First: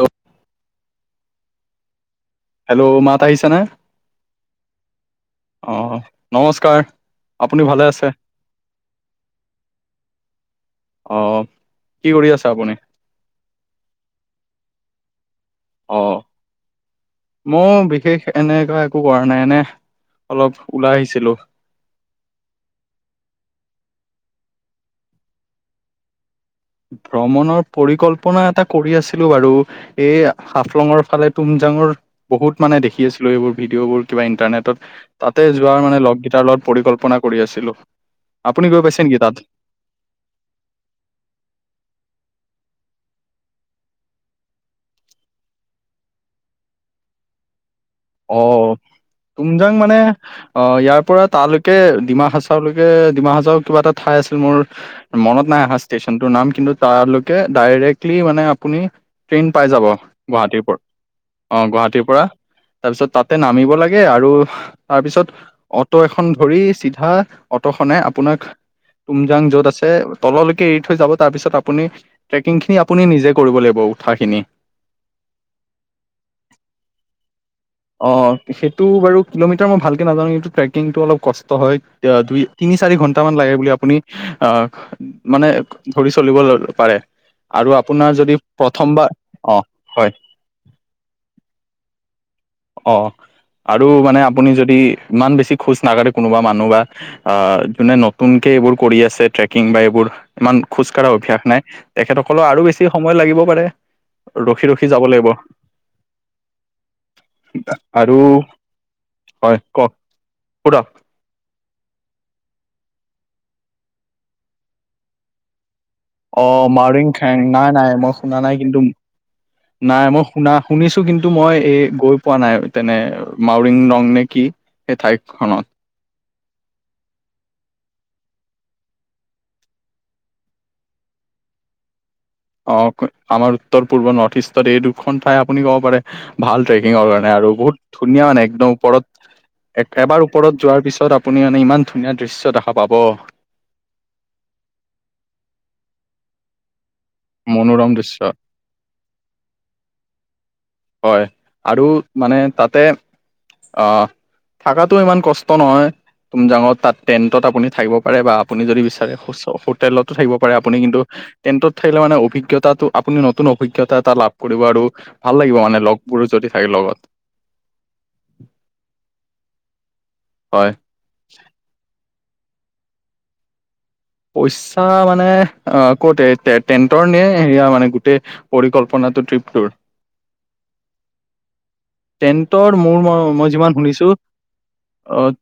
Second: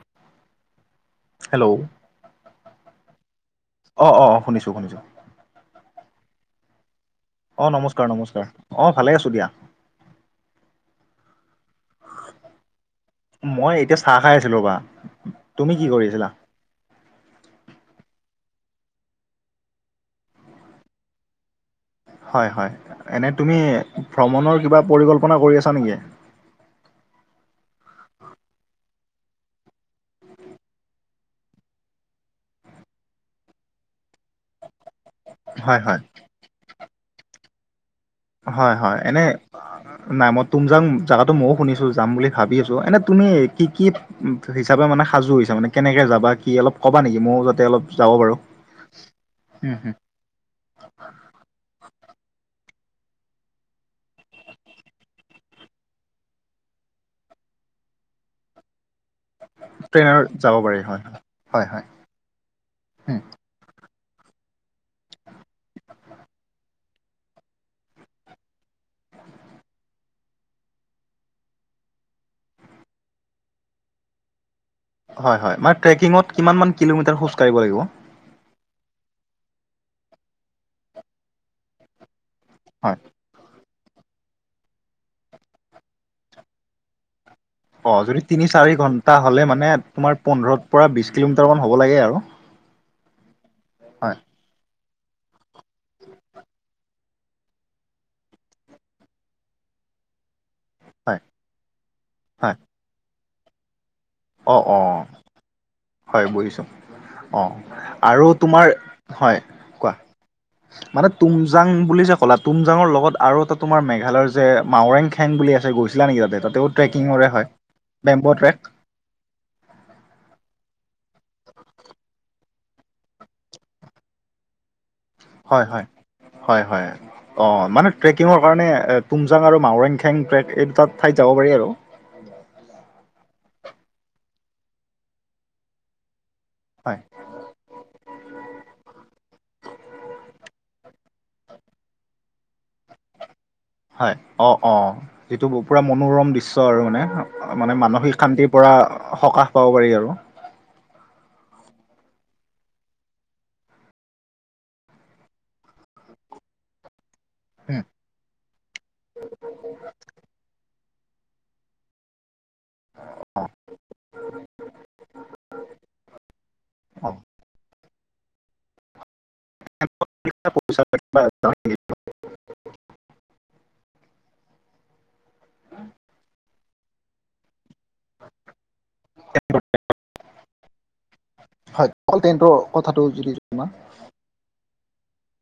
Hello hello! Hello, মাত আহিছে নে? অঁহ অঁহ অ শুনিছোঁ - শুনিছোঁ। অহ নমস্কাৰ। আপুনি অঁহ ভালে আছে নমস্কাৰ- নমস্কাৰ, অঁহ ভালে আছোঁ দিয়া অঁহ, কি কৰি আছে আপুনি? মই এতিয়া চাহ খাই আছিলো ৰবা, তুমি কি কৰিছিলা? মই বিশেষ এনেকা একো কৰা নাই এনে অলপ ওলাই আহিছিলো হয়, হয় এনেই তুমি ভ্ৰমণৰ কিবা পৰিকল্পনা কৰি আছা নেকি? ভ্ৰমণৰ পৰিকল্পনা এটা কৰি আছিলো বাৰু এই হাফলঙৰ ফালে, তুমজাঙৰ বহুত মানে দেখি আছিলো এইবোৰ ভিডিঅ'বোৰ কিবা ইন্টাৰনেটত তাতে হয় যোৱাৰ হয় মানে লগগিটাৰ লগত পৰিকল্পনা কৰি আছিলো আপুনি হয়, গৈ হয় পাইছে নেকি এনে তাত নাই মই তুমযাং জাগাতো মইও শুনিছো যাম বুলি ভাবি আছো, এনে তুমি কি কি হিচাপে মানে সাজু হৈছা মানে কেনেকে যাবা কি অলপ কবা নেকি? মইও যাতে অলপ যাব পাৰো অ, তুমজাং মানে অ, ইয়াৰ পৰা তালৈকে ডিমা হাচাওলৈকে ডিমা হাচাওৰ কিবা এটা ঠাই আছিল মোৰ মনত নাই অহা ষ্টেচনটোৰ নাম, কিন্তু তালৈকে ডাইৰেক্টলি মানে আপুনি', ট্ৰেইন পাই যাব, ট্ৰেইনত যাব গুৱাহাটীৰ প', পাৰি হয় হয় -অ', হয় গুৱাহাটীৰ পৰা', তাৰপিছত হয় তাতে নামিব লাগে আৰু তাৰপিছত', অ'টো এখন ধৰি চিধা অটোখনে আপোনাক তুমজাং য'ত আছে তললৈকে এৰি থৈ যাব, তাৰপিছত আপুনি ট্ৰেকিংখিনি আপুনি নিজে কৰিব লাগিব উঠাখিনি হয়', - হয়', মানে ট্ৰেকিঙত কিমানমান কিলোমিটাৰ খোজকাঢ়িব লাগিব? অ', সেইটো বাৰু কিলোমিটাৰ মই ভালকে নাজানোঁ কিন্তু ট্ৰেকিংটো অলপ কষ্ট হয় অ', দুই', তিনি হয় -চাৰি ঘণ্টা মান লাগে বুলি আপুনি আহ', মানে ধৰি চলিব পাৰে', আৰু অ', আপোনাৰ যদি তিনি- চাৰি প্ৰথমবাৰ ঘণ্টা হ'লে অ' মানে হয় তোমাৰ পোন্ধৰৰ পৰা বিশ কিলোমিটাৰ মান হ'ব লাগে আৰু? অ', আৰু হয় মানে আপুনি যদি ইমান বেছি খোজ নাকাৰে কোনোবা মানুহ বা', অ', যোনে নতুনকে এইবোৰ কৰি আছে ট্ৰেকিং বা এইবোৰ', ইমান খোজকাঢ়াৰ হয় অভ্যাস নাই তেখেতসকলৰ হয় আৰু বেছি সময় লাগিব পাৰে', অ ৰখি অ -ৰখি যাব লাগিব', হয় বুজিছোঁ', অ', আৰু তোমাৰ হয় কোৱা পুৰক মানে', তুমজাং বুলি যে ক'লা, তুমজাঙৰ লগত আৰু এটা তোমাৰ মেঘালয়ৰ যে মাওৰেং খেং বুলি আছে গৈছ', অ', মাওৰেং খেং নাই- নাই মই বেম্ব' শুনা নাই ট্ৰেক কিন্তু ম', নাই মই শুনা- শুনিছোঁ কিন্তু মই এই গৈ পোৱা নাই তেনে মাউৰিং ৰং নে কি? সেই ঠাইখনত হয়', - হয়', - হয়', - হয়', অঁ', মানে ট্ৰেকিঙৰ কাৰণে এ', তুমজাং আৰু মাওৰেং খেং ট্ৰেক এই দুটা ঠাইত যাব পাৰি আৰু', অ', আমাৰ উত্তৰ-পূৰ্ব নৰ্থ ইষ্টত এই দুখন ঠাই আপুনি ক'ব পাৰে', ভাল হয় ট্ৰেকিঙৰ কাৰণে আৰু বহুত ধুনীয়া মানে একদম ওপৰত, এক', - এবাৰ ওপৰত', যোৱাৰ পিছত আপুনি মানে ইমান ধুনীয়া দৃশ্য দেখা পাব', হয়', অ', - অ', যিটো পুৰা মনোৰম দৃশ্য আৰু মানে, মানে মনোৰম দৃশ্য মানসিক শান্তিৰ', পৰা সকাহ পাব পাৰি আৰু', হয়', আৰু মানে তাতে', অ', থাকাটো ইমান কষ্ট নহয় তুমজাঙত তাত', টেণ্টত আপুনি উম, থাকিব পাৰে বা আপুনি যদি বিচাৰে হোচ', - হোটেলতো থাকিব পাৰে আপুনি কিন্তু', টেন্টত থাকিলে মানে অভিজ্ঞতাটো আপুনি নতুন অ' অভিজ্ঞতা এটা লাভ কৰিব আৰু ভাল লাগিব মানে', লগবোৰো যদি থাকে লগত', অ', টেণ্টত থাকিলে হয়। পইচা পাতি বা তাত কিমান লাগিব? পইচা মানে, অ', কতে টে', - টেণ্টৰ নে সেয়া মানে গোটেই', পৰিকল্পনাটো ট্ৰিপটোৰ', হয়', অকল ট্ৰেইনটোৰ টেণ্টৰ কথাটো মোৰ- যদি ম- মই জনা যিমান শুনিছোঁ', অ',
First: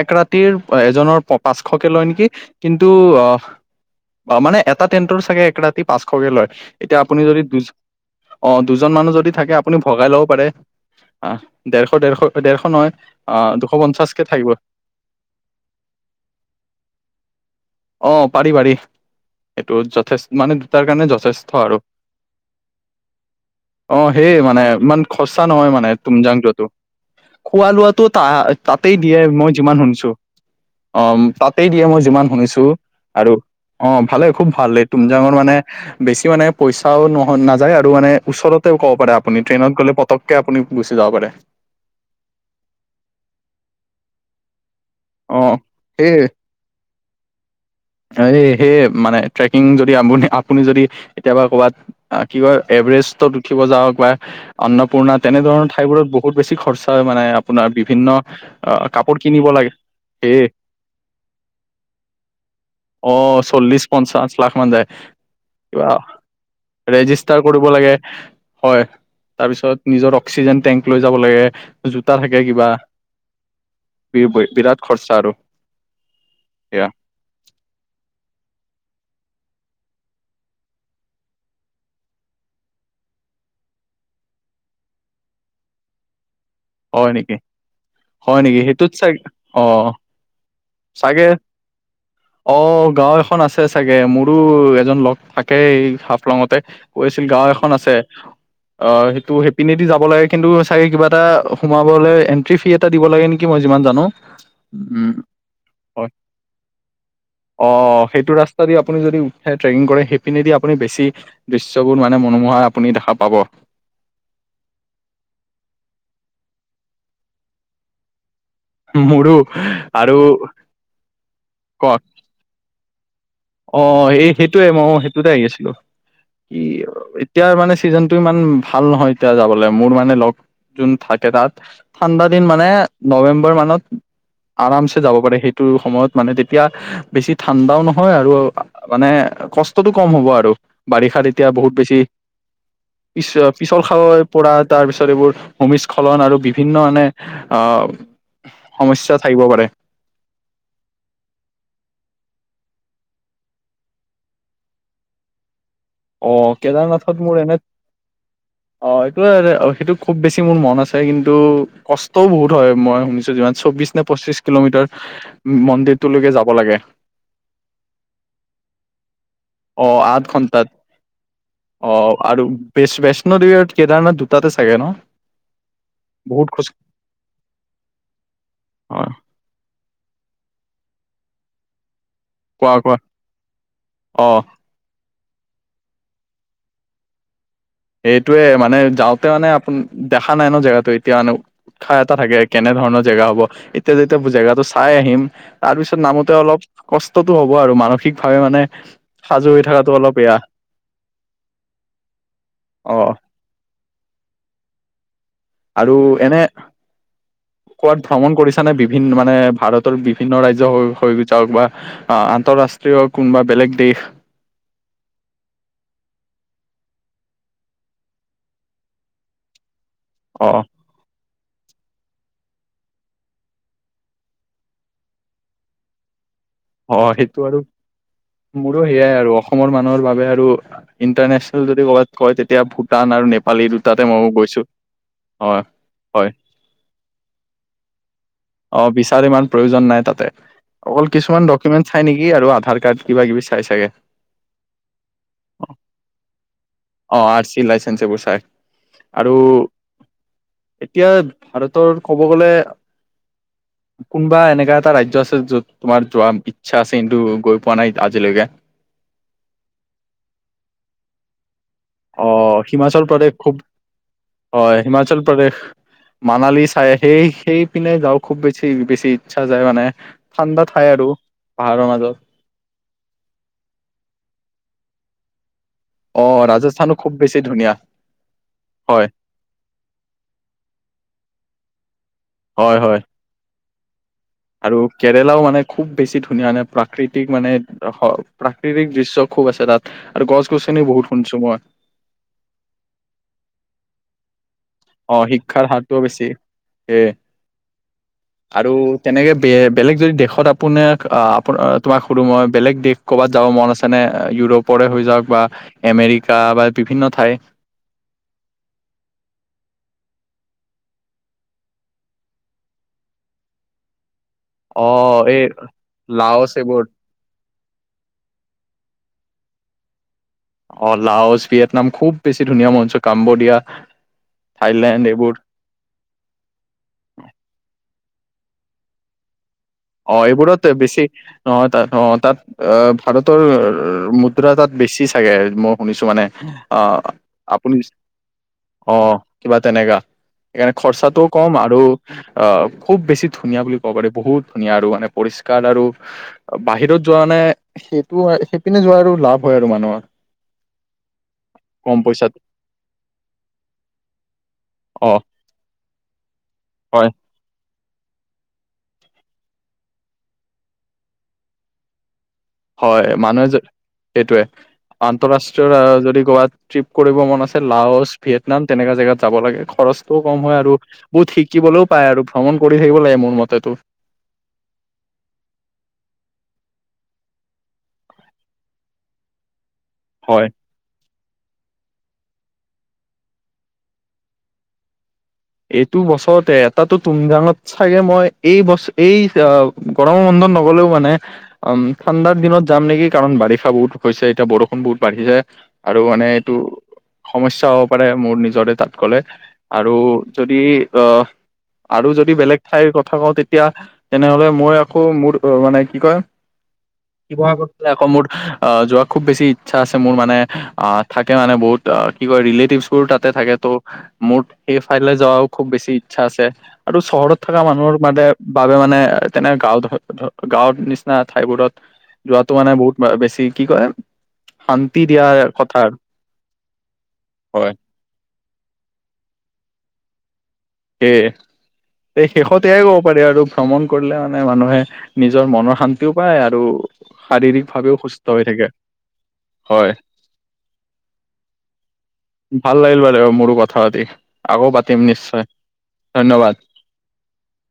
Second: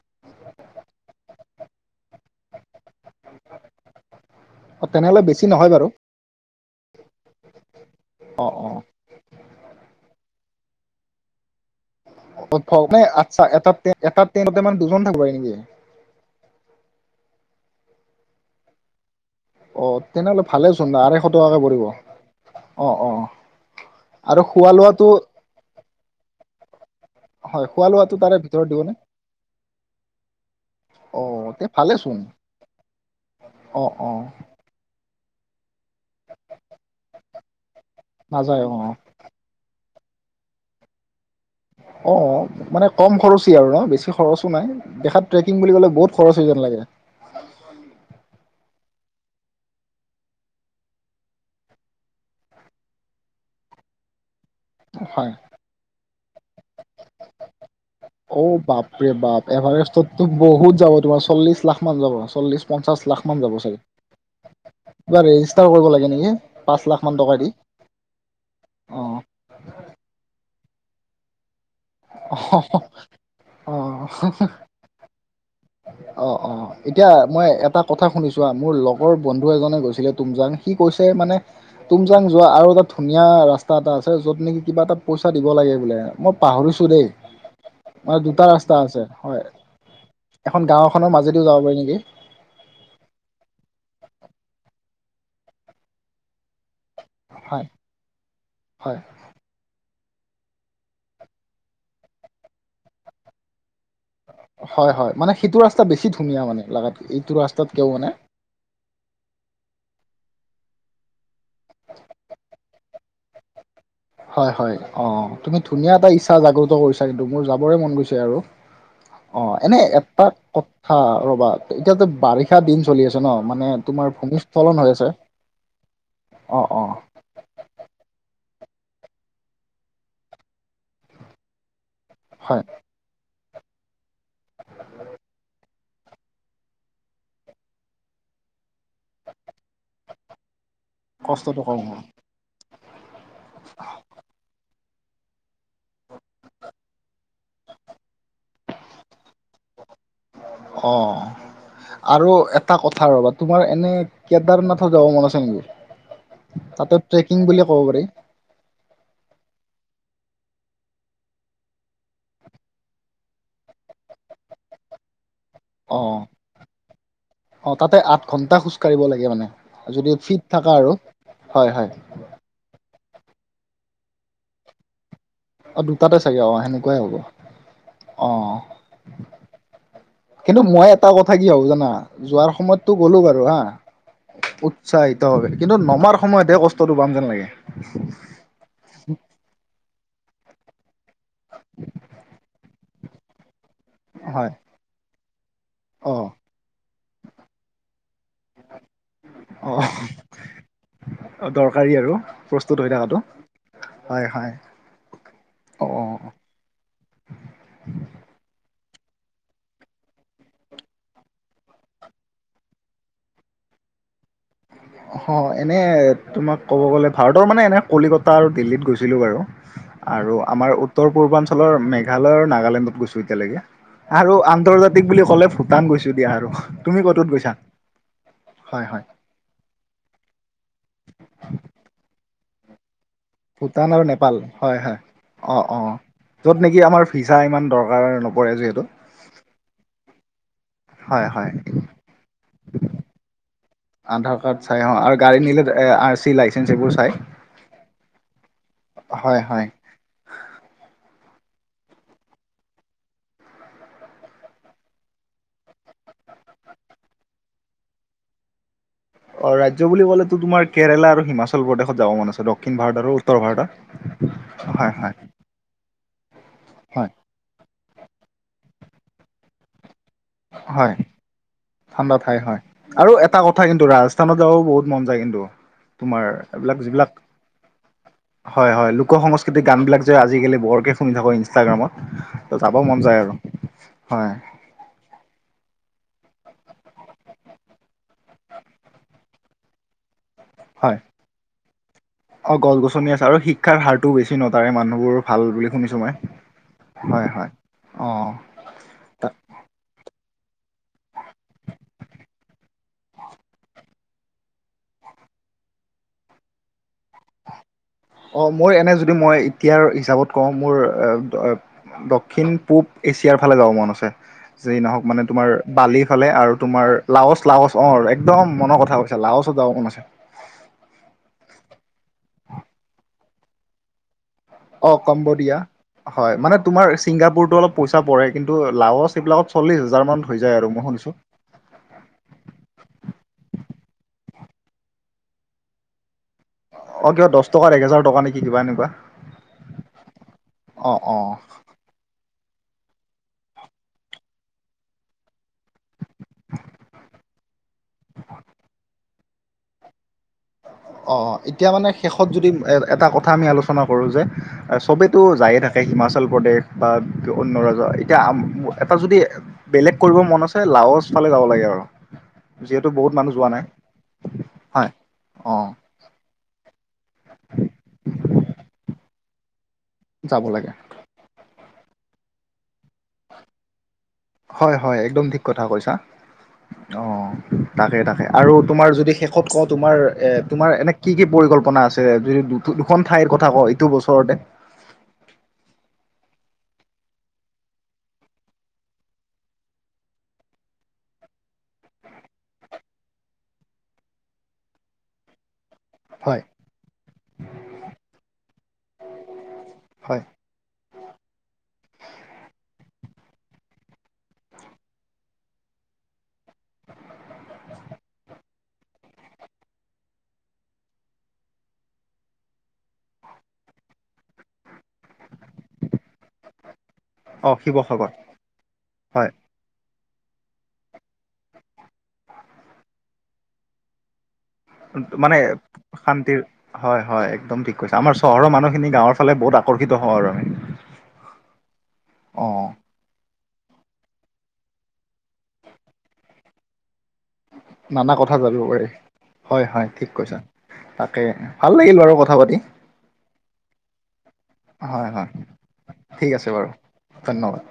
এক ৰাতিৰ এজনৰ প', পাঁচশকে লয় নেকি? কিন্তু অ', অ', মানে এটা তেনেহ'লে টেণ্টৰ বেছি চাগে এক নহয় বাৰু ৰাতি পাঁচশকে লয়, এতিয়া আপুনি যদি দুই', অ', দুজন মানুহ যদি থাকে আপুনি ভগাই লব পাৰে', অ', ডেৰশ-ডেৰশ, ডেৰশ নহয় মানে আচ্ছা আহ', এটা দুশ এটা পঞ্চাশকে থাকিব', ট্ৰেইনতে মানে দুজন থাকিব পাৰে নেকি? অ', পাৰি-পাৰি, এইটো অ যথেচ তেনেহ'লে মানে ভালেচোন দুটাৰ কাৰণে আঢ়ৈশ টকাকে যথেষ্ট পৰিব আৰু', অ', - অ', - অ', অ', সেই মানে ইমান খৰচা নহয় মানে তুমজাং যোৱাটো', হয় খোৱা লোৱাতো লোৱাটো তা', তাৰে - ভিতৰত দিবনে তাতেই দিয়ে মই যিমান শুনিছোঁ', অ', তে তাতেই দিয়ে মই ভালেচোন যিমান শুনিছোঁ আৰু অ', ভালে খুব ভালে', তুমজাঙৰ মানে বেছি মানে পইচাও নহয় নাযায় আৰু মানে নাযায় অ ওচৰতেও ক'ব পাৰে', আপুনি ট্ৰেইন গ'লে পটককে আপুনি গুচি যাব পাৰে', অঁ অ অ মানে কম খৰচী আৰু ন‌ বেছি খৰচো নাই দেখাত অ ট্ৰেকিং বুলি ক'লে বহুত খৰচ হৈ যেন লাগে। তা এই সেই মানে ট্ৰেকিং যদি আপুনি আপুনি যদি কেতিয়াবা ক'ৰবাত আহ কি কয় এভাৰেষ্টত উঠিব যাওক বা হে এ এ এ অন্নপূৰ্ণা হয় তেনেধৰণৰ ঠাইবোৰত বহুত বেছি খৰচা মানে আপোনাৰ বিভিন্ন', ও', আহ বাপ- ৰে কাপোৰ কিনিব -বাপ, লাগে এভাৰেষ্টতো এ বহুত যাব তোমাৰ চল্লিশ লাখ মান যাব চল্লিশ', পঞ্চাছ অ লাখ মান যাব চাগে চল্লিশ পঞ্চাশ লাখ মান যায় কিবা ৰেজিষ্টাৰ কিবা কৰিব লাগে নেকি পাচঁ', ৰেজিষ্টাৰ কৰিব লাগে এ হে হয়। অ তাৰপিছত নিজৰ অক্সিজেন টেংক লৈ যাব লাগে ইহ্ জোতা থাকে অ কিবা অ বি বিৰাট খৰচা আৰু অ অ অ অ সেয়া এতিয়া মই এটাত কথা শুনিছো আ মোৰ লগৰ বন্ধু এজনে গৈছিলে তুমজাং সি কৈছে মানে ইহ তুমজাং যোৱা আৰু এটা ধুনীয়া ৰাস্তা এটা আছে যত নেকি কিবা এটা পইচা দিব লাগে বোলে মপ পাহৰিচো হয় নেকি। হয় নেকি সেইটোত আছে চাগ হয় অ অ অ এখন গাঁও এখনৰ চাগে মাজেদিও যাব পাৰি নেকি অ অ অ ও গাঁও এখন আছে চাগে মোৰোও এজন লগ থাকে হাফলঙতে। কৈ আছিল গাঁও হয় এখন আছে অ হয় সেইটো সেইপিনে দি যাব লাগে কিন্তু চাগে কিবা এটা উফ সোমাবলৈ এণ্ট্ৰি ফ্ৰি এটা দিব লাগে নেকি মই যিমান জানো। হয় হয়, উম, মানে সেইটো ৰাস্তা বেছি হয় ধুনীয়া মানে লাগাত এইটো ৰাস্তাতকেও মানে তথাপিও আপুনি যদি উঠে ট্ৰেকিং কৰে সেইপিনেদি আপুনি বেছি ইহ দৃশ্যবোৰ মানে মনোমোহা আপুনি দেখা পাব। হয় হয়, অ অ তুমি ধুনীয়া এটা ইচ্ছা জাগ্ৰত কৰিছা কিন্তু মোৰ যাবৰে মন গৈছে আৰু মোৰো অ এনে আৰু এটা কথা ৰবা এতিয়াতো বাৰিষা দিন চলি আছে ন। মানে অ অ অ তোমাৰ এই সেইটোৱে ভূমিস্খলন মই হৈ আছে সেইটোতে আহি আছিলো। কি অ অ অ এতিয়া মানে ছিজনটো ইমান ভাল নহয় এতিয়া যাবলে মোৰ মানে লগ যোন থাকে তাত ছি ই ই ঠাণ্ডা দিন হয় মানে নৱেম্বৰ মানত আৰামছে যাব পাৰে সেইটো সময়ত। মানে তেতিয়া ই আহ্ বেছি ঠাণ্ডাও নহয় আৰু আ আ মানে কষ্টটো কম হ'ব আৰু বাৰিষাত এতিয়া কষ্টটো বহুত কম বেছি হয় পিছ পিছল খাব পৰাত তাৰপিছত এইবোৰ ভূমিস্খলন আৰু বিভিন্ন মানে এ হা হা আহ সমস্যা থাকিব পাৰে। অ অ অ অ। আৰু এটা কথা ৰবা তোমাৰ এনে কেদাৰনাথত যাব মন আছে নেকি? অ অ অ তাতে কেদাৰনাথত ট্ৰেকিং মোৰ এনে বুলি ক'ব পাৰি অ এইটোৱে আৰু সেইটো খুব বেছি মোৰ মন আছে কিন্তু কষ্টও বহুত হয় মই শুনিছো যিমান। চৌবিশ নে পঁচিশ কিলোমিটাৰ হে এ এ এ অ মন্দিৰটোলৈকে যাব লাগে। অ তাতে আঠ ঘন্টা খোজকাঢ়িব লাগে মানে অ যদি আঠ ফিট ঘন্টাত থাকা আৰু হয় হয়। অ আৰু বেচ বৈষ্ণদেৱী আৰু কেদাৰনাথ দুটাতে চাগে ন। অ দুটাতে চাগে বহুত অ খোজ সেনেকুৱাই হ'ব অ অ অ। হয় কিন্তু মই এটা কথা কি ভাবো জানা যোৱাৰ কোৱা সময়ততো কোৱা গ'লো বাৰু হা অ ঠাক উঠ উৎসাহিত ভাৱে কিন্তু নমাৰ সময়তেহে কষ্টটো পাম যেন লাগে। এইটোৱে মানে যাওঁতে মানে আপুন দেখা নাই ন জেগাটোৱে। এতিয়ানো উৎসাহ এটা থাকে কেনে ধৰণৰ জেগা হ'ব ই ই ই এতিয়া যে এতিয়া মই হয় জেগাটো চাই আহিম ইহ তাৰপিছত অ নামোতে অলপ কষ্টটো হ'ব আৰু মানসিকভাৱে মানে ই হি সাজু হৈ থাকাটো অলপ বেয়া। অঁ অ দৰকাৰী আৰু প্ৰস্তুত হৈ অ থাকাটো হয় হয়। অ আৰু অ এনে কোৱাত ভ্ৰমণ কৰিছা নে বিভিন্ন মানে ভাৰতৰ বিভিন্ন ৰাজ্য হৈ হৈ যাওক বা ই আহ্ আহ আন্তঃৰাষ্ট্ৰীয় কোনোবা বেলেগ দেশ। অ এনেই তোমাক ক'ব গ'লে ভাৰতৰ মানে এনে কলিকতা আৰু দিল্লীত গৈছিলোঁ বাৰু। [inaudible] আৰু অ আমাৰ উত্তৰ পূৰ্বাঞ্চলৰ মেঘালয় আৰু নাগালেণ্ডত গৈছো এতিয়ালৈকে। আৰু আন্তৰ্জাতিক বুলি ক'লে ভূটান গৈছো দিয়া আৰু। অ তুমি ক'তত সেইটো গৈছা আৰু মোৰো হয় হয় সেইয়াই আৰু অ অসমৰ মানুহৰ বাবে আৰু ইণ্টাৰনেচনেল যদি ক'ৰবাত কয় তেতিয়া ভূটান আৰু নেপ ভূটান আৰু নেপাল হয় হয়। অ হয় অ, হয় য'ত নেকি আমাৰ ভিছা ইমান দৰকাৰ নপৰে যিহেতু। তাৰ ইমান প্ৰয়োজন নাই তাতে অকল হয় কিছুমান হয় ডকুমেন্ট চাই নেকি আৰু আধাৰ কাৰ্ড কিবা-কিবি চাই চাগে। আধাৰ কাৰ্ড চাই আহ আৰু গাড়ী নিলে এ আৰ চি লাইচেঞ্চ অ আৰ চি লাইচেন্ঞ্চ এইবোৰ চাই। আৰু হয় হয় এতিয়া ভাৰতৰ কব গ'লে কোনোবা এনেকা এটা ৰাজ্য আছে যত তোমাৰ যোৱাৰ ইচ্ছা আছে কিন্তু গৈ পোৱা নাই আজিলৈকে। অ ৰাজ্য বুলি ক'লে তো তোমাৰ কেৰালা আৰু হিমাচল। চল প্ৰদেশত যাব অ মন আছে দক্ষিণ ভাৰত হিমাচল আৰু প্ৰদেশ উত্তৰ খুব ভাৰতৰ হয় হয়। প্ৰদেশ। মানালী চাই হয় সেই সেই পিনে যাওঁ খুব বেছি বেছি ইচ্ছা যায় মানে ঠাণ্ডা ঠাই আৰু পাহাৰৰ মাজত। ঠাণ্ডা হয় হয়। আৰু এটা কথা কিন্তু ৰাজস্থানত যাবও বহুত মন যায় কিন্তু। তোমাৰ অ এইবিলাক ৰাজস্থানো খুব যিবিলাক বেছি ধুনীয়া হয় হয় লোক সং স্কৃতি গান বিলাক যে আজিকালি বৰকে শুনি থাকো ইনষ্টাগ্ৰামত ত হয় যাব হয় মন যায় আৰু। হয়। আৰু কেৰেলাও মানে খুব বেছি ধুনীয়া মানে প্ৰাকৃতিক মানে প্ৰাকৃতিক দৃশ্য খুব আছে তাত। আৰু গছ গছনি হয় বহুত শুনছো মই। অ গছ গছনি আছে আৰু শিক্ষাৰ হাৰটো বেছি ন তাৰে মানুহ অ বোৰ ভাল শিক্ষাৰ বুলি হাৰটোও শুনিছো মই বেছি সেয়ে হয় হয় অ। আৰু ত তেনেকে বে বেলেগ যদি দেশত আপোনাৰ আপোন তোমাক সুধো মই বেলেগ দেশ। ক'ৰবাত যাব মন আছেনে ইউৰোপৰে হৈ যাওক বা আমেৰিকা বা বিভিন্ন ঠাই। অ মোৰ এনে যদি মই এতিয়াৰ হিচাপত কওঁ মোৰ দক্ষিণ পূৱ এছিয়াৰ ফালে যাব মন আছে। যিয়ে অ নহওক মানে এই তোমাৰ বালি ফালে লাওচ আৰু এইবোৰ তোমাৰ। লাওচ লাওচ অ আৰু একদম মনৰ কথা কৈছে লাওচত যাব মন আছে। অ লাওচ ভিয়েটনাম খুব বেছি ধুনীয়া মঞ্চ কাম্বোডিয়া অ থাইলেণ্ড এইবোৰ কম্বোডিয়া। হয় মানে তোমাৰ ছিংগাপুৰতো অলপ পইচা পৰে কিন্তু লাৱছ এইবিলাক চল্লিছ হাজাৰ অ মানত হৈ যায় এইবোৰত আৰু মই বেছি শুনিছো অ তাত অ তাত আহ ভাৰতৰ মুদ্ৰা তাত বেছি চাগে মই শুনিছো মানে। অ কিবা দহ টকাত আপুনি এক হেজাৰ টকা নেকি কিবা এনেকুৱা অ কিবা তেনেকা। সেইকাৰণে অ খৰচাটোও অ কম আৰু অ খুব বেছি ধুনীয়া বুলি ক'ব পাৰি বহুত ধুনীয়া আৰু মানে পৰিষ্কাৰ আৰু বাহিৰত যোৱা নে সেইটো সেইপিনে যোৱাৰ আৰু লাভ হয় আৰু মানুহৰ। অ এতিয়া মানে কম শেষত পইচাত যদি এটা কথা আমি আলোচনা কৰো যে অ চবেতো যায়ে থাক। শেষ হিমাচল প্ৰদেশ বা হয় অন্য ৰাজ্যৰ এতিয়া এটা যদি। বেলেগ কৰিব মন আছে লাওছ ফালে জাব লাগে আৰু যিহেতু হয় বহুত মানুহ যোৱা মানুহে নাই এইটোৱে হয় অ' আন্তঃৰাষ্ট্ৰীয় যদি গোৱাত, ট্ৰিপ কৰিব মন আছে লাহচ, ভিয়েটনাম তেনেকুৱা জেগাত যাব লাগে খৰচটোও কম যাব হয় লাগে আৰু বহুত শিকিবলৈও পায় আৰু ভ্ৰমণ কৰি থাকিব লাগে মোৰ মতেতো। হয় হয় একদম ঠিক কথা কৈছা। অ তাকে তাকে আৰু তোমাৰ যদি শেষত কওঁ তোমাৰ। হয় এ তোমাৰ এনে কি কি পৰিকল্পনা আছে যদি দু দুখন ঠাইৰ কথা কও এইটো বছৰতে। এইটো বছৰতে এটাটো তুমজাঙত, চাগে মই এই ব এই গৰম বন্ধন নগলেও মানে উম ঠাণ্ডাৰ দিনত যাম নেকি কাৰণ বাৰিষা বহুত হৈছে এতিয়া বৰষুণ বহুত বাঢ়িছে আৰু মানে হয় এইটো সমস্যা হ'ব পাৰে মোৰ নিজৰে তাত গলে আৰু হয় যদি অহ আৰু যদি বেলেগ ঠাইৰ কথা কওঁ তেতিয়া তেনেহলে মই আকৌ মোৰ মানে কি কয়। শিৱসাগৰ ফালে আকৌ মোৰ যোৱা খুব বেছি ইচ্ছা আছে মোৰ মানে আহ থাকে মানে বহুত। অ কি কয় ৰিলেটিভছ বোৰো তাতে থাকে ত' মোৰ সেই ঠাইলৈ যোৱাও খুব বেছি ইচ্ছা আছে। আৰু চহৰত অ' থকা মানুহৰ শিৱসাগৰ মানে বাবে মানে হয় তেনে গাও ধৰ গাঁৱৰ নিচিনা ঠাইবোৰত যোৱাটো মানে বহুত বেছি কি কয় শান্তি দিয়া মানে কথা শান্তিৰ হয়- হয় একদম ঠিক কৈছা আমাৰ চহৰৰ মানুহখিনি গাঁৱৰ ফালে বহুত আকৰ্ষিত হও আৰু আমি সেই এই অ শেষত এয়াই কব পাৰি আৰু ভ্ৰমণ কৰিলে মানে মানুহে নিজৰ মনৰ শান্তিও পায় আৰু শাৰীৰিক ভাৱেও নানা সুস্থ কথা হৈ জাবিব থাকে পাৰি হয়- হয় ঠিক কৈছা তাকে ভাল লাগিল বাৰু কথা পাতি ভাল লাগিল বাৰু মোৰো কথা পাতি আকৌ পাতিম হয়- নিশ্চয় হয় ঠিক ধন্যবাদ আছে বাৰু, ধন্যবাদ।